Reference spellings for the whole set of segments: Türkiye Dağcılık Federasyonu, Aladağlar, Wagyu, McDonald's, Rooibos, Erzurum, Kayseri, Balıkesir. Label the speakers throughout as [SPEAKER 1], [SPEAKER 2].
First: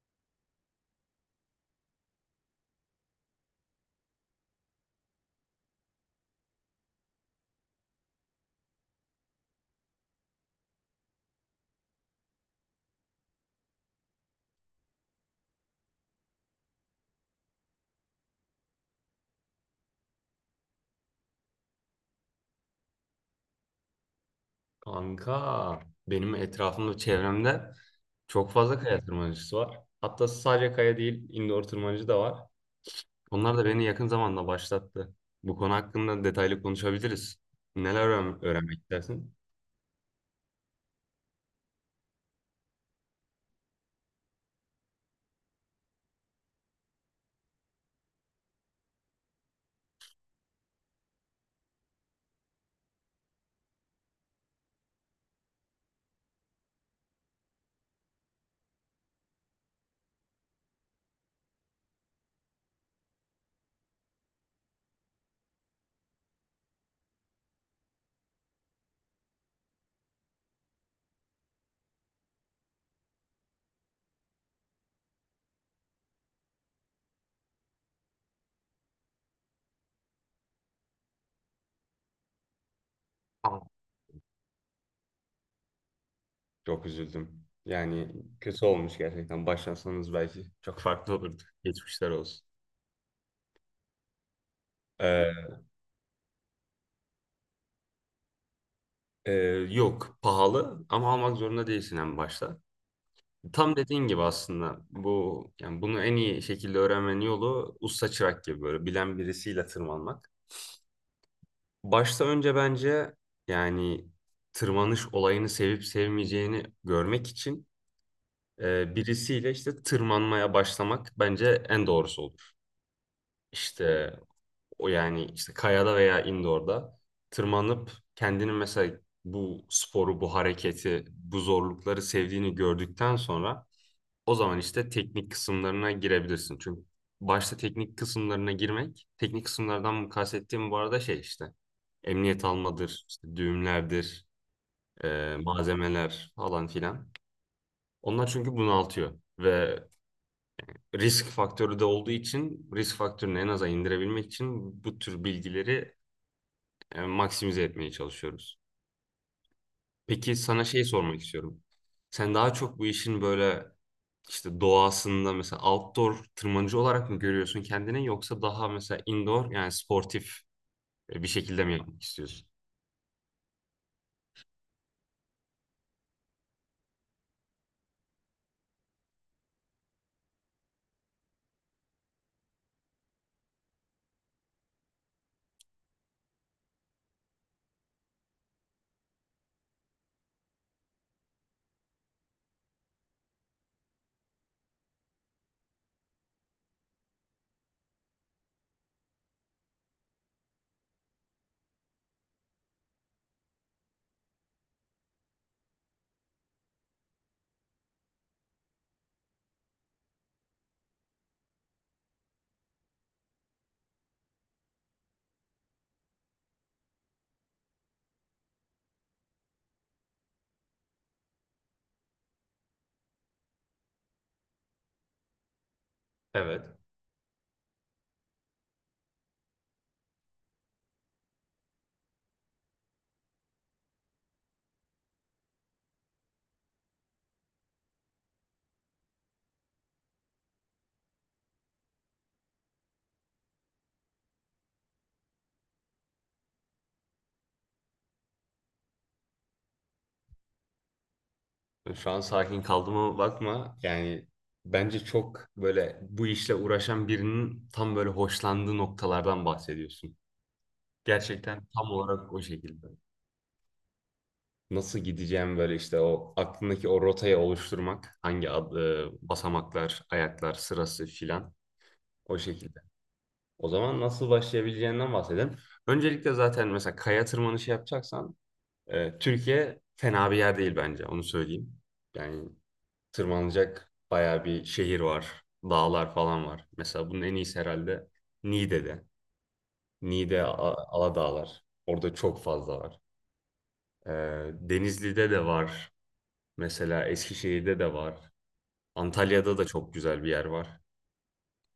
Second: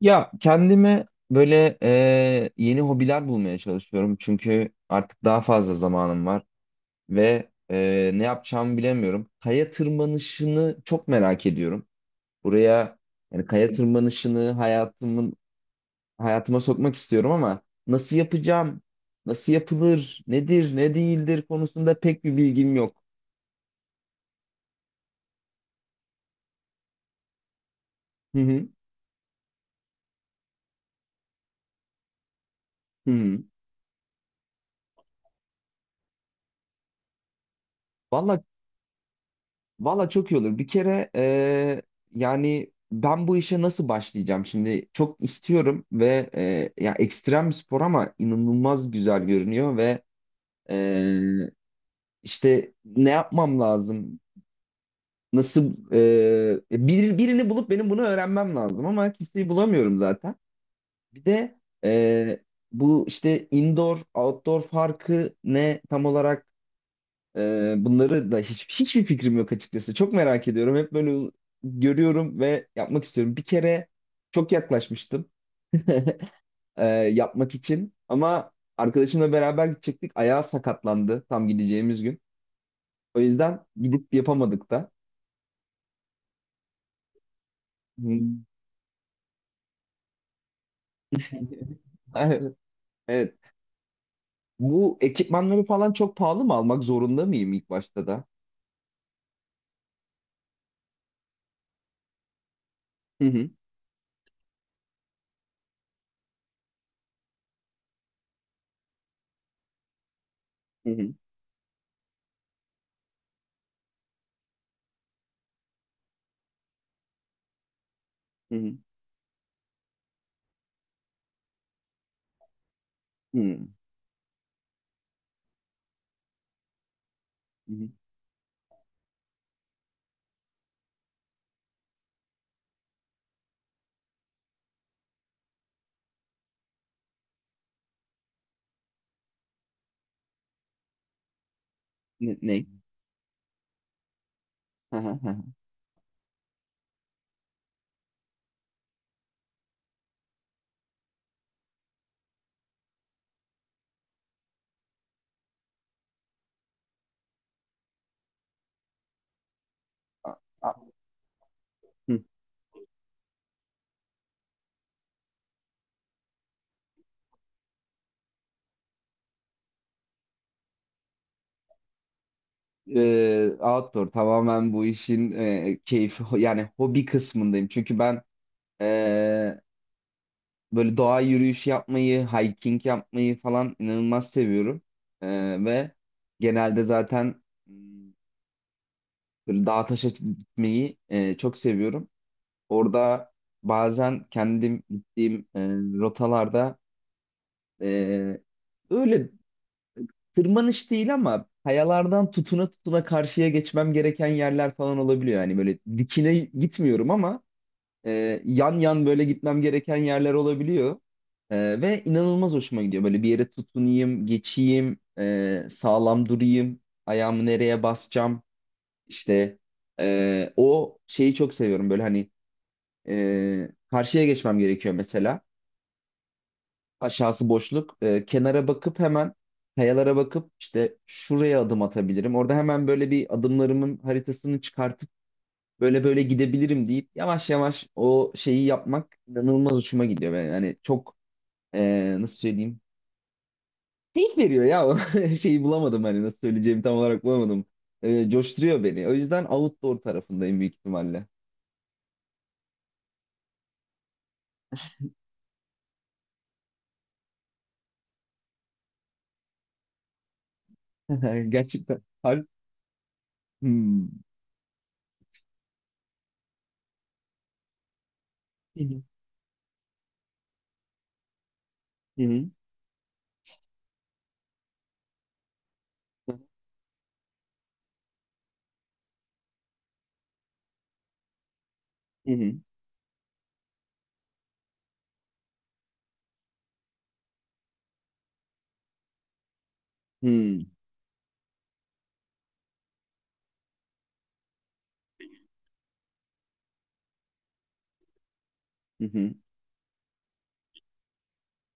[SPEAKER 1] Ya kendime böyle yeni hobiler bulmaya çalışıyorum. Çünkü artık daha fazla zamanım var ve ne yapacağımı bilemiyorum. Kaya tırmanışını çok merak ediyorum. Buraya yani kaya tırmanışını hayatıma sokmak istiyorum ama nasıl yapacağım? Nasıl yapılır? Nedir, ne değildir konusunda pek bir bilgim yok.
[SPEAKER 2] Kanka benim etrafımda çevremde
[SPEAKER 1] Hı
[SPEAKER 2] çok
[SPEAKER 1] hı.
[SPEAKER 2] fazla kaya tırmanıcısı var. Hatta sadece kaya değil indoor tırmanıcı da var.
[SPEAKER 1] Hı hı.
[SPEAKER 2] Onlar da beni yakın zamanda başlattı. Bu konu hakkında detaylı konuşabiliriz. Neler
[SPEAKER 1] Vallahi
[SPEAKER 2] öğrenmek istersin?
[SPEAKER 1] Valla çok iyi olur. Bir kere yani ben bu işe nasıl başlayacağım şimdi? Çok istiyorum ve ya ekstrem bir spor ama inanılmaz güzel görünüyor ve eee, işte ne yapmam lazım? Nasıl birini bulup benim bunu öğrenmem lazım ama kimseyi bulamıyorum zaten. Bir de eee, bu işte indoor outdoor farkı ne tam olarak. Bunları da hiçbir fikrim yok açıkçası. Çok merak ediyorum. Hep böyle görüyorum ve yapmak istiyorum. Bir kere çok yaklaşmıştım yapmak için ama arkadaşımla beraber gidecektik. Ayağı sakatlandı tam gideceğimiz gün. O yüzden
[SPEAKER 2] Aa,
[SPEAKER 1] gidip yapamadık da.
[SPEAKER 2] çok üzüldüm. Yani
[SPEAKER 1] Hmm.
[SPEAKER 2] kötü olmuş gerçekten. Başlasanız belki çok farklı olurdu. Geçmişler olsun.
[SPEAKER 1] Evet. Bu
[SPEAKER 2] Ee,
[SPEAKER 1] ekipmanları falan çok pahalı mı almak zorunda mıyım ilk başta da?
[SPEAKER 2] e, Yok pahalı ama almak zorunda değilsin en başta.
[SPEAKER 1] Hı hı,
[SPEAKER 2] Tam dediğin gibi aslında bu yani bunu en iyi şekilde öğrenmenin yolu usta çırak gibi böyle bilen birisiyle tırmanmak.
[SPEAKER 1] hı hı,
[SPEAKER 2] Başta önce bence yani tırmanış olayını sevip sevmeyeceğini görmek için
[SPEAKER 1] hı
[SPEAKER 2] birisiyle işte tırmanmaya başlamak bence en doğrusu olur.
[SPEAKER 1] hı,
[SPEAKER 2] İşte o yani işte kayada veya indoor'da
[SPEAKER 1] hı hı.
[SPEAKER 2] tırmanıp kendini mesela bu sporu, bu hareketi, bu zorlukları sevdiğini gördükten sonra o zaman işte teknik kısımlarına girebilirsin. Çünkü başta teknik kısımlarına girmek, teknik kısımlardan kastettiğim bu arada şey işte
[SPEAKER 1] Ne?
[SPEAKER 2] emniyet
[SPEAKER 1] Ne?
[SPEAKER 2] almadır, işte düğümlerdir,
[SPEAKER 1] Hı hı, hı
[SPEAKER 2] malzemeler falan filan. Onlar çünkü bunaltıyor ve risk faktörü de olduğu için risk faktörünü en aza indirebilmek için bu tür bilgileri maksimize etmeye çalışıyoruz. Peki sana
[SPEAKER 1] hı.
[SPEAKER 2] şey sormak istiyorum. Sen daha çok bu işin böyle işte doğasında mesela outdoor tırmanıcı olarak mı görüyorsun kendini, yoksa daha mesela indoor yani sportif bir şekilde mi yapmak istiyorsun?
[SPEAKER 1] Outdoor tamamen bu işin yani hobi kısmındayım. Çünkü ben e, böyle doğa yürüyüşü yapmayı, hiking yapmayı falan inanılmaz seviyorum. Ve genelde zaten böyle dağ taşa gitmeyi çok seviyorum. Orada bazen kendim gittiğim rotalarda e, öyle tırmanış değil ama kayalardan tutuna tutuna karşıya geçmem gereken yerler falan olabiliyor. Yani böyle dikine gitmiyorum ama yan yan böyle gitmem gereken yerler olabiliyor. Ve inanılmaz hoşuma gidiyor. Böyle bir yere tutunayım, geçeyim, sağlam durayım, ayağımı nereye basacağım. İşte o şeyi çok seviyorum. Böyle hani karşıya geçmem gerekiyor mesela,
[SPEAKER 2] Evet.
[SPEAKER 1] aşağısı boşluk. Kenara bakıp hemen kayalara bakıp işte şuraya adım atabilirim. Orada hemen böyle bir adımlarımın haritasını çıkartıp böyle böyle gidebilirim deyip yavaş yavaş o şeyi yapmak inanılmaz hoşuma gidiyor. Ben hani çok nasıl söyleyeyim? Keyif veriyor ya. Şeyi bulamadım, hani nasıl söyleyeceğimi tam olarak bulamadım. Coşturuyor beni. O yüzden outdoor tarafındayım büyük ihtimalle.
[SPEAKER 2] Şu an sakin kaldığıma bakma. Yani bence çok böyle bu işle uğraşan birinin tam böyle hoşlandığı noktalardan bahsediyorsun. Gerçekten tam
[SPEAKER 1] Gerçekten.
[SPEAKER 2] olarak o şekilde.
[SPEAKER 1] Hmm.
[SPEAKER 2] Nasıl gideceğim böyle işte o aklındaki o rotayı oluşturmak. Hangi ad, basamaklar, ayaklar sırası filan
[SPEAKER 1] Hı
[SPEAKER 2] o
[SPEAKER 1] hı.
[SPEAKER 2] şekilde. O zaman nasıl başlayabileceğinden bahsedelim. Öncelikle zaten mesela kaya tırmanışı yapacaksan Türkiye fena bir yer değil bence, onu söyleyeyim.
[SPEAKER 1] Hı
[SPEAKER 2] Yani
[SPEAKER 1] hı.
[SPEAKER 2] tırmanacak bayağı bir şehir var, dağlar falan var. Mesela bunun en iyisi herhalde Niğde'de.
[SPEAKER 1] Hı
[SPEAKER 2] Niğde,
[SPEAKER 1] hı.
[SPEAKER 2] Aladağlar. Orada çok fazla var. E, Denizli'de de var. Mesela Eskişehir'de de var.
[SPEAKER 1] Hı
[SPEAKER 2] Antalya'da da çok güzel bir yer var.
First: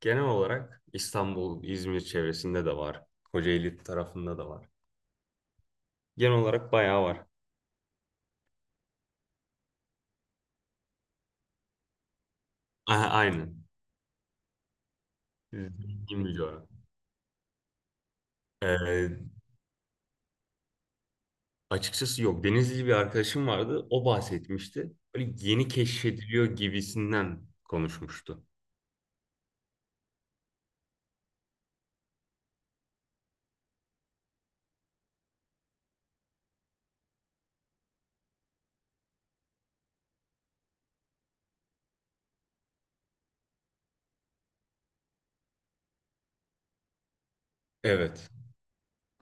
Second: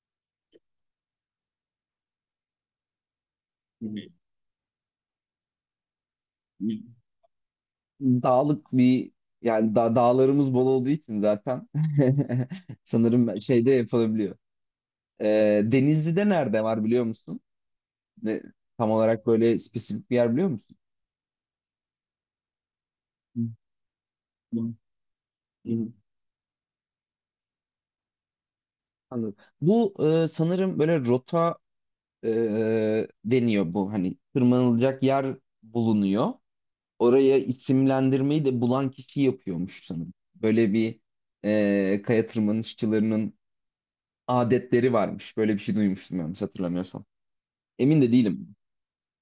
[SPEAKER 2] Genel olarak İstanbul, İzmir çevresinde de var. Kocaeli
[SPEAKER 1] hı.
[SPEAKER 2] tarafında da var. Genel
[SPEAKER 1] Hı
[SPEAKER 2] olarak
[SPEAKER 1] hı.
[SPEAKER 2] bayağı var.
[SPEAKER 1] Dağlık bir, yani da dağlarımız bol olduğu için zaten
[SPEAKER 2] Aha,
[SPEAKER 1] sanırım
[SPEAKER 2] aynen.
[SPEAKER 1] şeyde yapılabiliyor.
[SPEAKER 2] Zengin
[SPEAKER 1] Denizli'de
[SPEAKER 2] bir
[SPEAKER 1] nerede
[SPEAKER 2] coğrafya.
[SPEAKER 1] var biliyor musun? Ne, tam olarak
[SPEAKER 2] Ee,
[SPEAKER 1] böyle spesifik bir yer biliyor musun?
[SPEAKER 2] Açıkçası yok. Denizli bir
[SPEAKER 1] Hı,
[SPEAKER 2] arkadaşım vardı. O
[SPEAKER 1] hı,
[SPEAKER 2] bahsetmişti. Böyle yeni
[SPEAKER 1] hı.
[SPEAKER 2] keşfediliyor gibisinden konuşmuştu.
[SPEAKER 1] Anladım. Bu sanırım böyle rota deniyor, bu hani tırmanılacak yer bulunuyor. Oraya isimlendirmeyi de bulan kişi yapıyormuş sanırım. Böyle bir kaya tırmanışçılarının adetleri varmış. Böyle bir şey duymuştum yanlış hatırlamıyorsam. Emin de
[SPEAKER 2] Evet.
[SPEAKER 1] değilim.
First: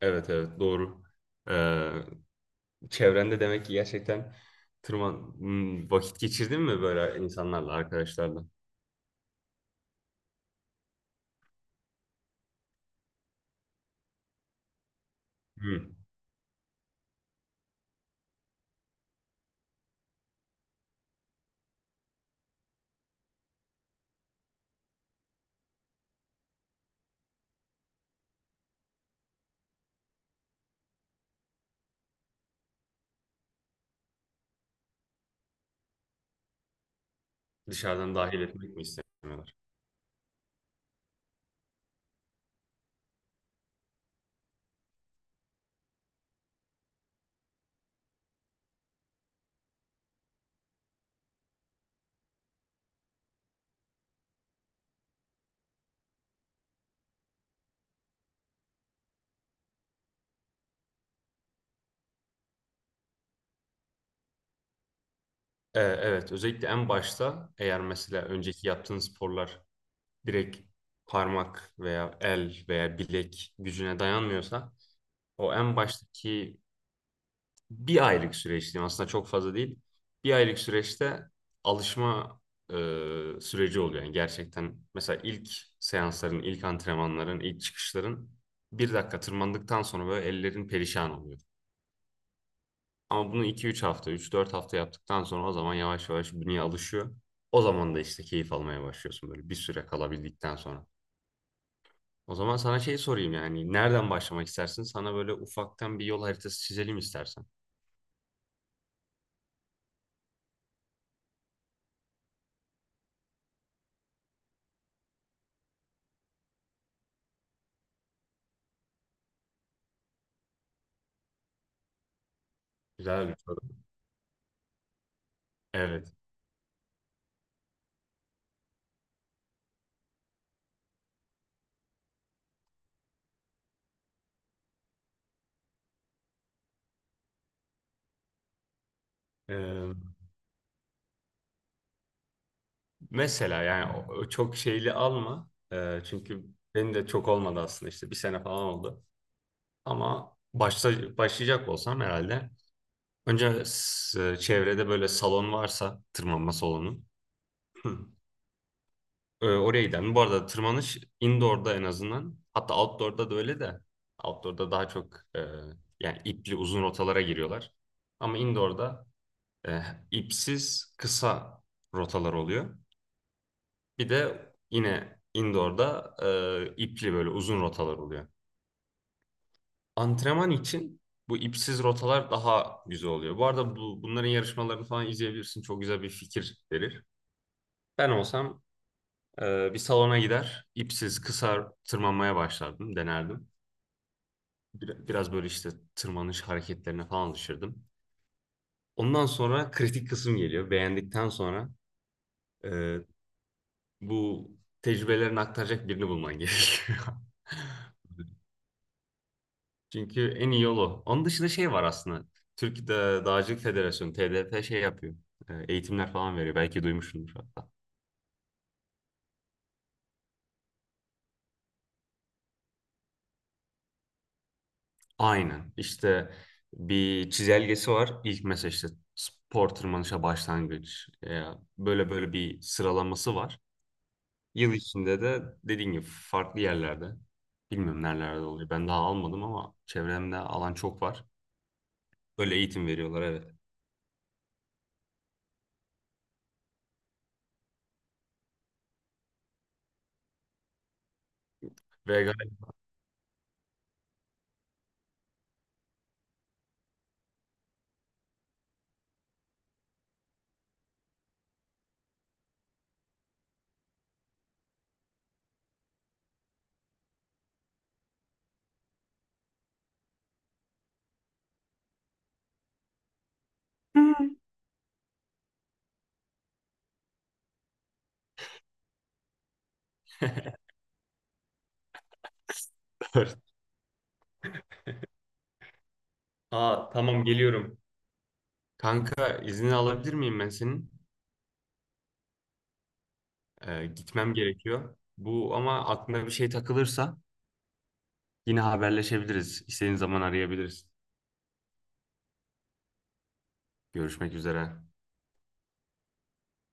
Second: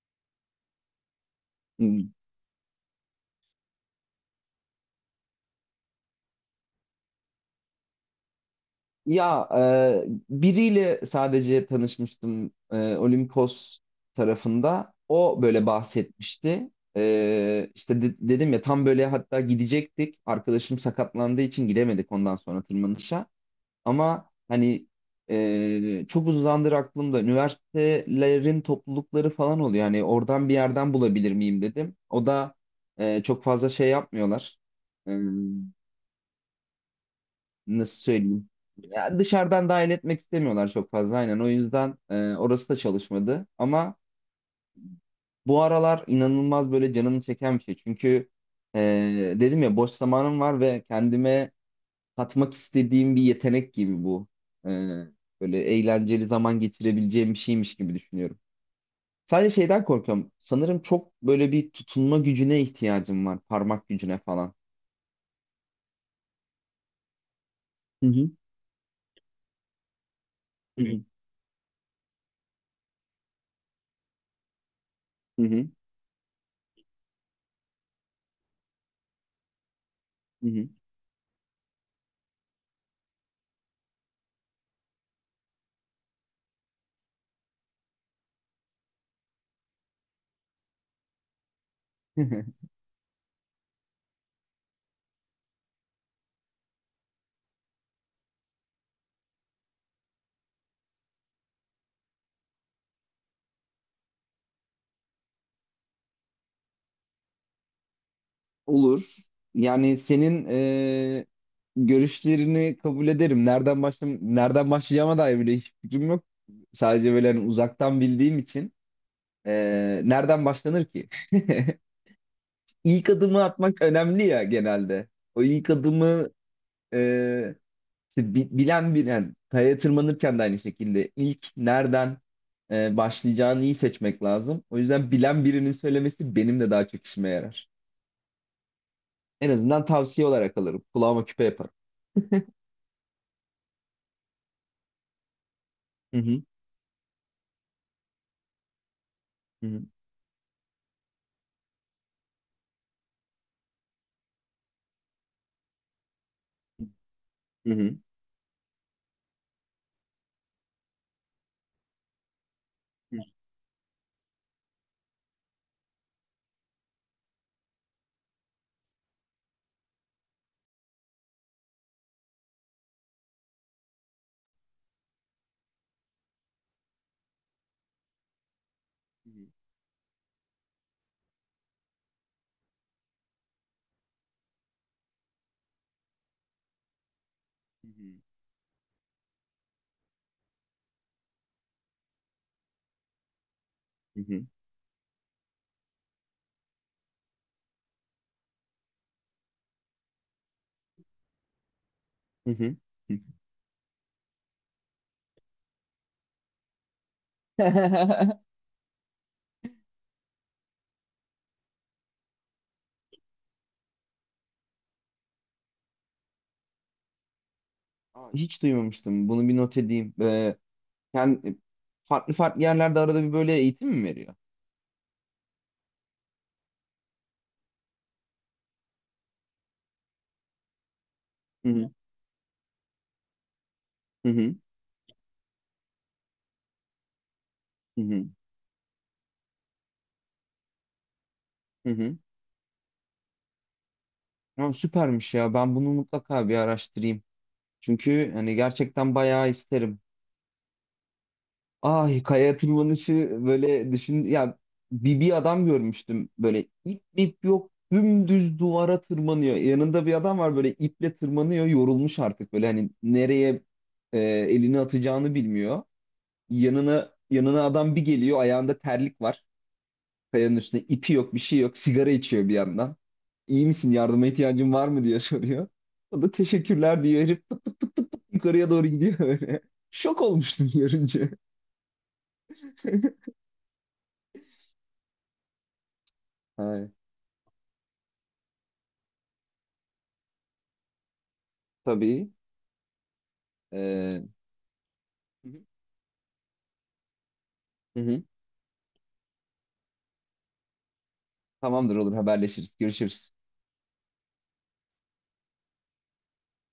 [SPEAKER 2] Evet, doğru. Ee,
[SPEAKER 1] Hmm.
[SPEAKER 2] Çevrende demek ki gerçekten tırman Hmm, vakit geçirdin mi böyle insanlarla, arkadaşlarla?
[SPEAKER 1] Ya biriyle sadece tanışmıştım, Olimpos tarafında. O böyle
[SPEAKER 2] Hı.
[SPEAKER 1] bahsetmişti. Dedim ya tam böyle, hatta gidecektik. Arkadaşım sakatlandığı için gidemedik ondan sonra tırmanışa. Ama hani çok uzun zamandır aklımda üniversitelerin toplulukları falan oluyor. Hani oradan bir yerden bulabilir miyim dedim. O da çok fazla şey yapmıyorlar. Nasıl
[SPEAKER 2] Dışarıdan dahil
[SPEAKER 1] söyleyeyim,
[SPEAKER 2] etmek mi
[SPEAKER 1] ya
[SPEAKER 2] istemiyorlar?
[SPEAKER 1] dışarıdan dahil etmek istemiyorlar çok fazla, aynen, o yüzden orası da çalışmadı. Ama bu aralar inanılmaz böyle canımı çeken bir şey çünkü e, dedim ya boş zamanım var ve kendime katmak istediğim bir yetenek gibi bu. E, Böyle eğlenceli zaman geçirebileceğim bir şeymiş gibi düşünüyorum. Sadece şeyden korkuyorum sanırım, çok böyle bir tutunma gücüne ihtiyacım var, parmak gücüne falan.
[SPEAKER 2] Evet, özellikle en başta eğer
[SPEAKER 1] Hı
[SPEAKER 2] mesela
[SPEAKER 1] hı.
[SPEAKER 2] önceki yaptığın sporlar direkt
[SPEAKER 1] Hı hı.
[SPEAKER 2] parmak veya el veya bilek gücüne dayanmıyorsa
[SPEAKER 1] Hı
[SPEAKER 2] o
[SPEAKER 1] hı.
[SPEAKER 2] en baştaki bir aylık süreç diyeyim aslında çok fazla değil. Bir
[SPEAKER 1] Hı
[SPEAKER 2] aylık süreçte alışma e, süreci oluyor. Yani gerçekten mesela ilk seansların, ilk antrenmanların, ilk çıkışların bir dakika tırmandıktan sonra böyle ellerin perişan oluyor.
[SPEAKER 1] hı.
[SPEAKER 2] Ama bunu iki üç hafta, üç dört hafta yaptıktan sonra o zaman yavaş yavaş bünye alışıyor. O zaman da işte keyif almaya başlıyorsun böyle bir süre kalabildikten sonra. O zaman sana şey sorayım, yani nereden başlamak istersin? Sana böyle ufaktan bir yol haritası çizelim istersen.
[SPEAKER 1] Olur. Yani senin görüşlerini kabul ederim. Nereden başlayacağıma dair bile hiç fikrim yok. Sadece böyle hani uzaktan bildiğim için nereden başlanır ki? İlk
[SPEAKER 2] Güzel bir
[SPEAKER 1] adımı
[SPEAKER 2] soru.
[SPEAKER 1] atmak önemli ya genelde. O ilk
[SPEAKER 2] Evet.
[SPEAKER 1] adımı eee, bilen kayaya tırmanırken de aynı şekilde ilk nereden başlayacağını iyi seçmek lazım. O yüzden bilen birinin söylemesi benim de daha çok işime yarar. En azından
[SPEAKER 2] Ee,
[SPEAKER 1] tavsiye olarak alırım. Kulağıma küpe yaparım.
[SPEAKER 2] Mesela yani o çok şeyli alma.
[SPEAKER 1] Hı hı.
[SPEAKER 2] Çünkü benim de çok olmadı aslında, işte bir sene falan oldu.
[SPEAKER 1] Hı hı.
[SPEAKER 2] Ama başlayacak olsam herhalde. Önce çevrede böyle salon varsa, tırmanma salonu.
[SPEAKER 1] Hı hı.
[SPEAKER 2] Oraya giden bu arada tırmanış indoor'da en azından. Hatta outdoor'da da öyle de. Outdoor'da daha çok yani ipli uzun rotalara giriyorlar. Ama indoor'da e, ipsiz kısa rotalar oluyor. Bir de yine indoor'da ipli böyle uzun rotalar oluyor.
[SPEAKER 1] Hı hı.
[SPEAKER 2] Antrenman için bu ipsiz rotalar daha güzel oluyor. Bu arada bunların yarışmalarını falan izleyebilirsin. Çok güzel bir fikir verir. Ben olsam bir salona gider, ipsiz kısa tırmanmaya başlardım, denerdim.
[SPEAKER 1] Hı hı.
[SPEAKER 2] Biraz böyle işte tırmanış hareketlerine falan alışırdım. Ondan sonra kritik kısım geliyor. Beğendikten sonra
[SPEAKER 1] Hı hı.
[SPEAKER 2] e,
[SPEAKER 1] Hı hı.
[SPEAKER 2] bu tecrübelerini aktaracak birini bulman gerekiyor. Çünkü en iyi yolu. Onun dışında şey var aslında. Türkiye Dağcılık Federasyonu, TDF şey yapıyor. E, eğitimler falan veriyor. Belki duymuşsundur hatta.
[SPEAKER 1] Aa, hiç duymamıştım. Bunu bir not edeyim. Kend- Farklı farklı yerlerde arada bir böyle eğitim mi veriyor?
[SPEAKER 2] Aynen. İşte bir çizelgesi var. İlk mesela işte spor tırmanışa başlangıç.
[SPEAKER 1] Hı hı.
[SPEAKER 2] Böyle böyle bir sıralaması var.
[SPEAKER 1] Hı hı.
[SPEAKER 2] Yıl içinde de dediğin gibi farklı yerlerde.
[SPEAKER 1] Hı
[SPEAKER 2] Bilmiyorum
[SPEAKER 1] hı.
[SPEAKER 2] nerelerde oluyor. Ben daha almadım ama çevremde alan çok var.
[SPEAKER 1] Hı hı.
[SPEAKER 2] Böyle eğitim veriyorlar, evet.
[SPEAKER 1] Ya süpermiş ya. Ben bunu mutlaka bir araştırayım. Çünkü hani gerçekten bayağı isterim. Ay,
[SPEAKER 2] Ve gayet...
[SPEAKER 1] kaya tırmanışı böyle düşün ya, bir adam görmüştüm böyle ip yok, dümdüz duvara tırmanıyor. Yanında bir adam var böyle iple tırmanıyor, yorulmuş artık böyle, hani nereye elini atacağını bilmiyor. Yanına adam bir geliyor, ayağında terlik var, kayanın üstünde ipi yok, bir şey yok, sigara içiyor bir yandan. İyi misin, yardıma ihtiyacın var mı diye soruyor. O da teşekkürler diyor, herif pıt pıt pıt pıt pıt yukarıya doğru gidiyor böyle. Şok olmuştum görünce.
[SPEAKER 2] Dur.
[SPEAKER 1] Ay.
[SPEAKER 2] Aa tamam, geliyorum. Kanka izni alabilir miyim ben senin?
[SPEAKER 1] Tabii. Ee,
[SPEAKER 2] Gitmem gerekiyor.
[SPEAKER 1] Hı
[SPEAKER 2] Bu
[SPEAKER 1] hı.
[SPEAKER 2] ama aklına bir şey takılırsa
[SPEAKER 1] Hı hı.
[SPEAKER 2] yine haberleşebiliriz. İstediğin zaman arayabiliriz.
[SPEAKER 1] Tamamdır, olur, haberleşiriz. Görüşürüz.
[SPEAKER 2] Görüşmek üzere.